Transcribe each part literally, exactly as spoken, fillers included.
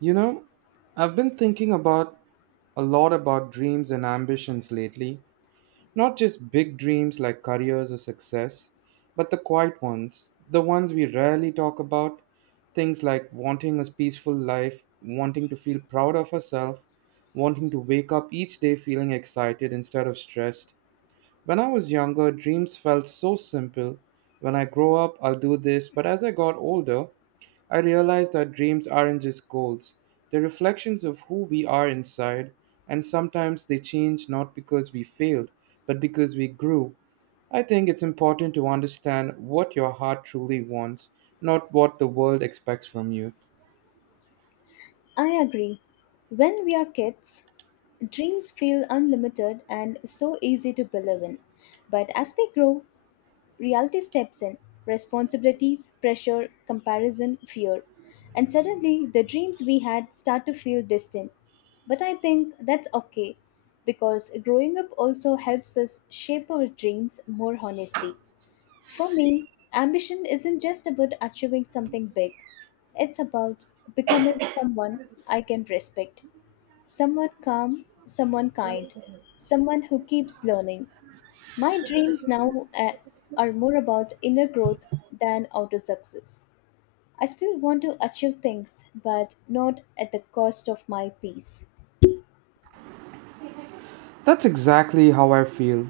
You know, I've been thinking about a lot about dreams and ambitions lately. Not just big dreams like careers or success, but the quiet ones, the ones we rarely talk about. Things like wanting a peaceful life, wanting to feel proud of ourselves, wanting to wake up each day feeling excited instead of stressed. When I was younger, dreams felt so simple. When I grow up, I'll do this. But as I got older, I realized that dreams aren't just goals, they're reflections of who we are inside, and sometimes they change not because we failed, but because we grew. I think it's important to understand what your heart truly wants, not what the world expects from you. I agree. When we are kids, dreams feel unlimited and so easy to believe in. But as we grow, reality steps in responsibilities, pressure, comparison, fear. And suddenly, the dreams we had start to feel distant. But I think that's okay because growing up also helps us shape our dreams more honestly. For me, ambition isn't just about achieving something big, it's about becoming someone I can respect, someone calm, someone kind, someone who keeps learning. My dreams now uh, are more about inner growth than outer success. I still want to achieve things, but not at the cost of my peace. That's exactly how I feel.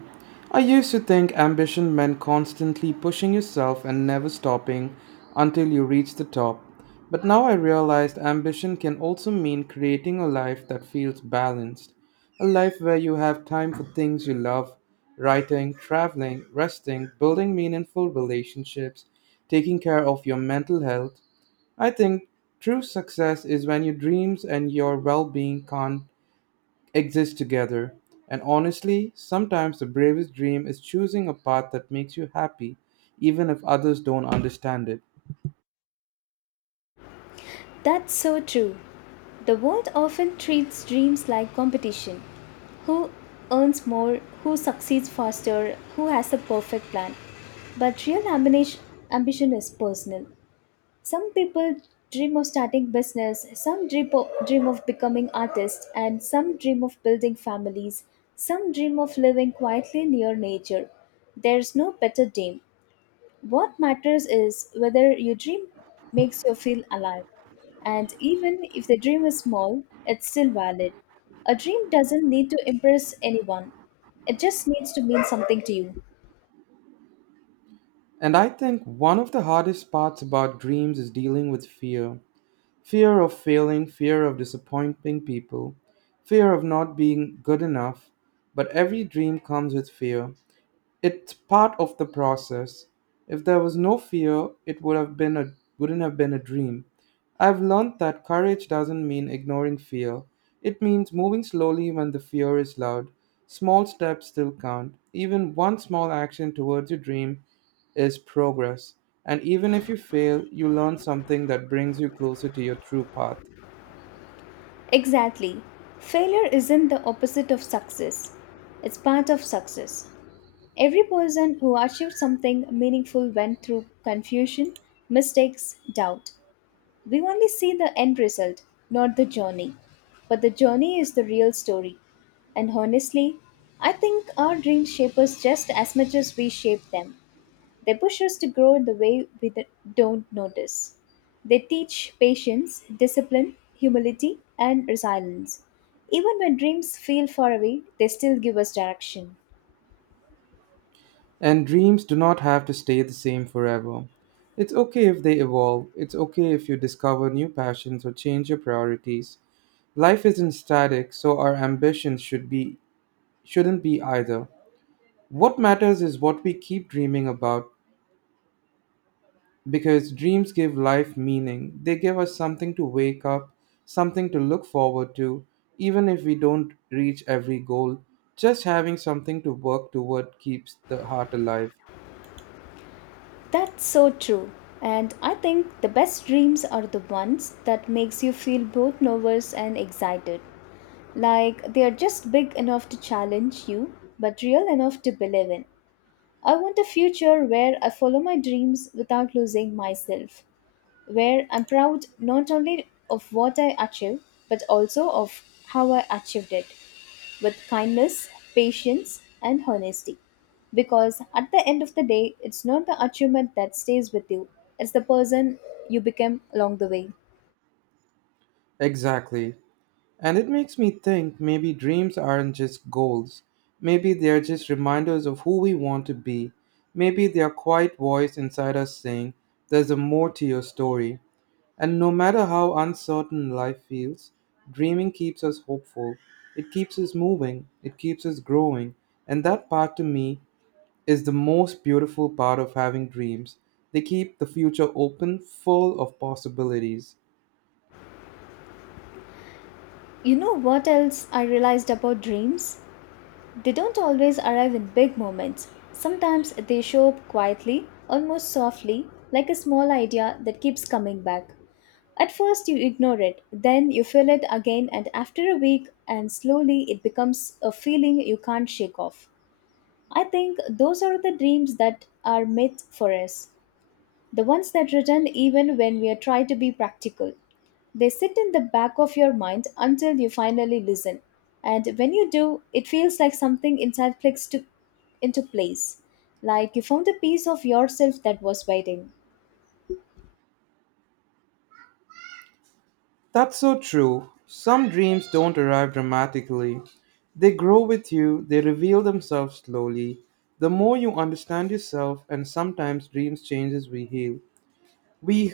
I used to think ambition meant constantly pushing yourself and never stopping until you reach the top. But now I realized ambition can also mean creating a life that feels balanced. A life where you have time for things you love, writing, traveling, resting, building meaningful relationships, taking care of your mental health. I think true success is when your dreams and your well being can't exist together. And honestly, sometimes the bravest dream is choosing a path that makes you happy, even if others don't understand it. That's so true. The world often treats dreams like competition. Who earns more, who succeeds faster, who has the perfect plan. But real ambition, ambition is personal. Some people dream of starting business, some dream of, dream of becoming artists, and some dream of building families, some dream of living quietly near nature. There's no better dream. What matters is whether your dream makes you feel alive. And even if the dream is small, it's still valid. A dream doesn't need to impress anyone, it just needs to mean something to you. And I think one of the hardest parts about dreams is dealing with fear, fear of failing, fear of disappointing people, fear of not being good enough. But every dream comes with fear, it's part of the process. If there was no fear, it would have been a wouldn't have been a dream. I've learned that courage doesn't mean ignoring fear. It means moving slowly when the fear is loud. Small steps still count. Even one small action towards your dream is progress. And even if you fail, you learn something that brings you closer to your true path. Exactly. Failure isn't the opposite of success, it's part of success. Every person who achieved something meaningful went through confusion, mistakes, doubt. We only see the end result, not the journey. But the journey is the real story. And honestly, I think our dreams shape us just as much as we shape them. They push us to grow in the way we th- don't notice. They teach patience, discipline, humility, and resilience. Even when dreams feel far away, they still give us direction. And dreams do not have to stay the same forever. It's okay if they evolve. It's okay if you discover new passions or change your priorities. Life isn't static, so our ambitions should be shouldn't be either. What matters is what we keep dreaming about because dreams give life meaning. They give us something to wake up, something to look forward to, even if we don't reach every goal. Just having something to work toward keeps the heart alive. That's so true. And I think the best dreams are the ones that makes you feel both nervous and excited. Like, they are just big enough to challenge you, but real enough to believe in. I want a future where I follow my dreams without losing myself, where I'm proud not only of what I achieve, but also of how I achieved it with kindness, patience, and honesty. Because at the end of the day, it's not the achievement that stays with you, it's the person you became along the way. Exactly. And it makes me think maybe dreams aren't just goals. Maybe they're just reminders of who we want to be. Maybe they're quiet voice inside us saying, there's a more to your story. And no matter how uncertain life feels, dreaming keeps us hopeful. It keeps us moving. It keeps us growing. And that part to me is the most beautiful part of having dreams. They keep the future open, full of possibilities. You know what else I realized about dreams? They don't always arrive in big moments. Sometimes they show up quietly, almost softly, like a small idea that keeps coming back. At first, you ignore it, then you feel it again, and after a week, and slowly it becomes a feeling you can't shake off. I think those are the dreams that are myth for us. The ones that return even when we try to be practical. They sit in the back of your mind until you finally listen. And when you do, it feels like something inside clicks to, into place, like you found a piece of yourself that was waiting. That's so true. Some dreams don't arrive dramatically. They grow with you, they reveal themselves slowly. The more you understand yourself, and sometimes dreams changes we heal. We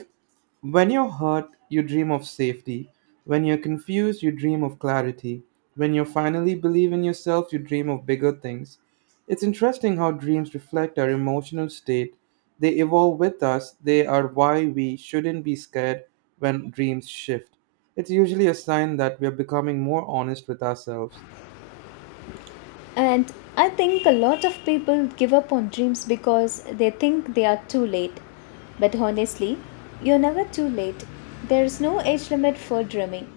When you're hurt, you dream of safety. When you're confused, you dream of clarity. When you finally believe in yourself, you dream of bigger things. It's interesting how dreams reflect our emotional state. They evolve with us, they are why we shouldn't be scared when dreams shift. It's usually a sign that we're becoming more honest with ourselves. And I think a lot of people give up on dreams because they think they are too late. But honestly, you're never too late. There is no age limit for dreaming.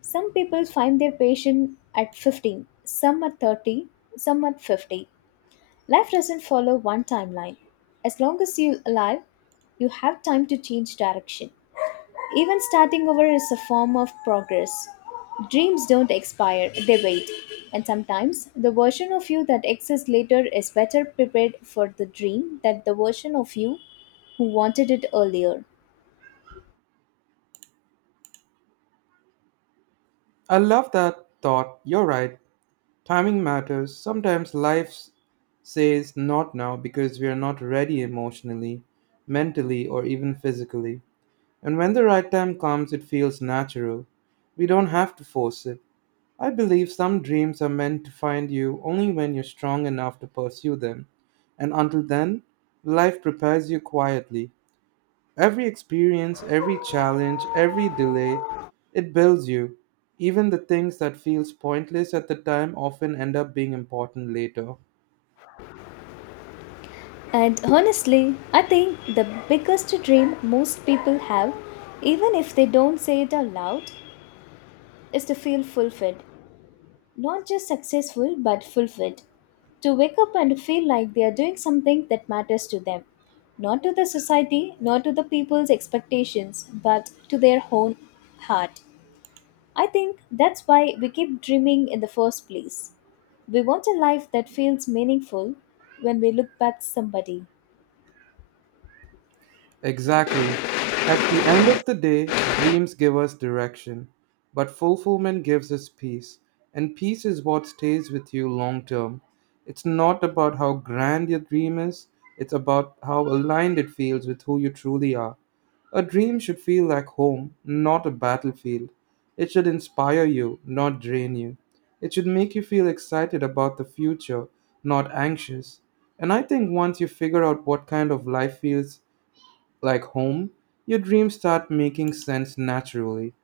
Some people find their passion at fifteen, some at thirty, some at fifty. Life doesn't follow one timeline. As long as you're alive, you have time to change direction. Even starting over is a form of progress. Dreams don't expire, they wait. And sometimes the version of you that exists later is better prepared for the dream than the version of you who wanted it earlier. I love that thought. You're right. Timing matters. Sometimes life says not now because we are not ready emotionally, mentally, or even physically. And when the right time comes, it feels natural. We don't have to force it. I believe some dreams are meant to find you only when you're strong enough to pursue them. And until then, life prepares you quietly. Every experience, every challenge, every delay, it builds you. Even the things that feels pointless at the time often end up being important later. And honestly, I think the biggest dream most people have, even if they don't say it out loud, is to feel fulfilled. Not just successful but fulfilled. To wake up and feel like they are doing something that matters to them, not to the society, not to the people's expectations, but to their own heart. I think that's why we keep dreaming in the first place. We want a life that feels meaningful when we look back to somebody. Exactly. At the end of the day, dreams give us direction, but fulfillment gives us peace. And peace is what stays with you long term. It's not about how grand your dream is, it's about how aligned it feels with who you truly are. A dream should feel like home, not a battlefield. It should inspire you, not drain you. It should make you feel excited about the future, not anxious. And I think once you figure out what kind of life feels like home, your dreams start making sense naturally.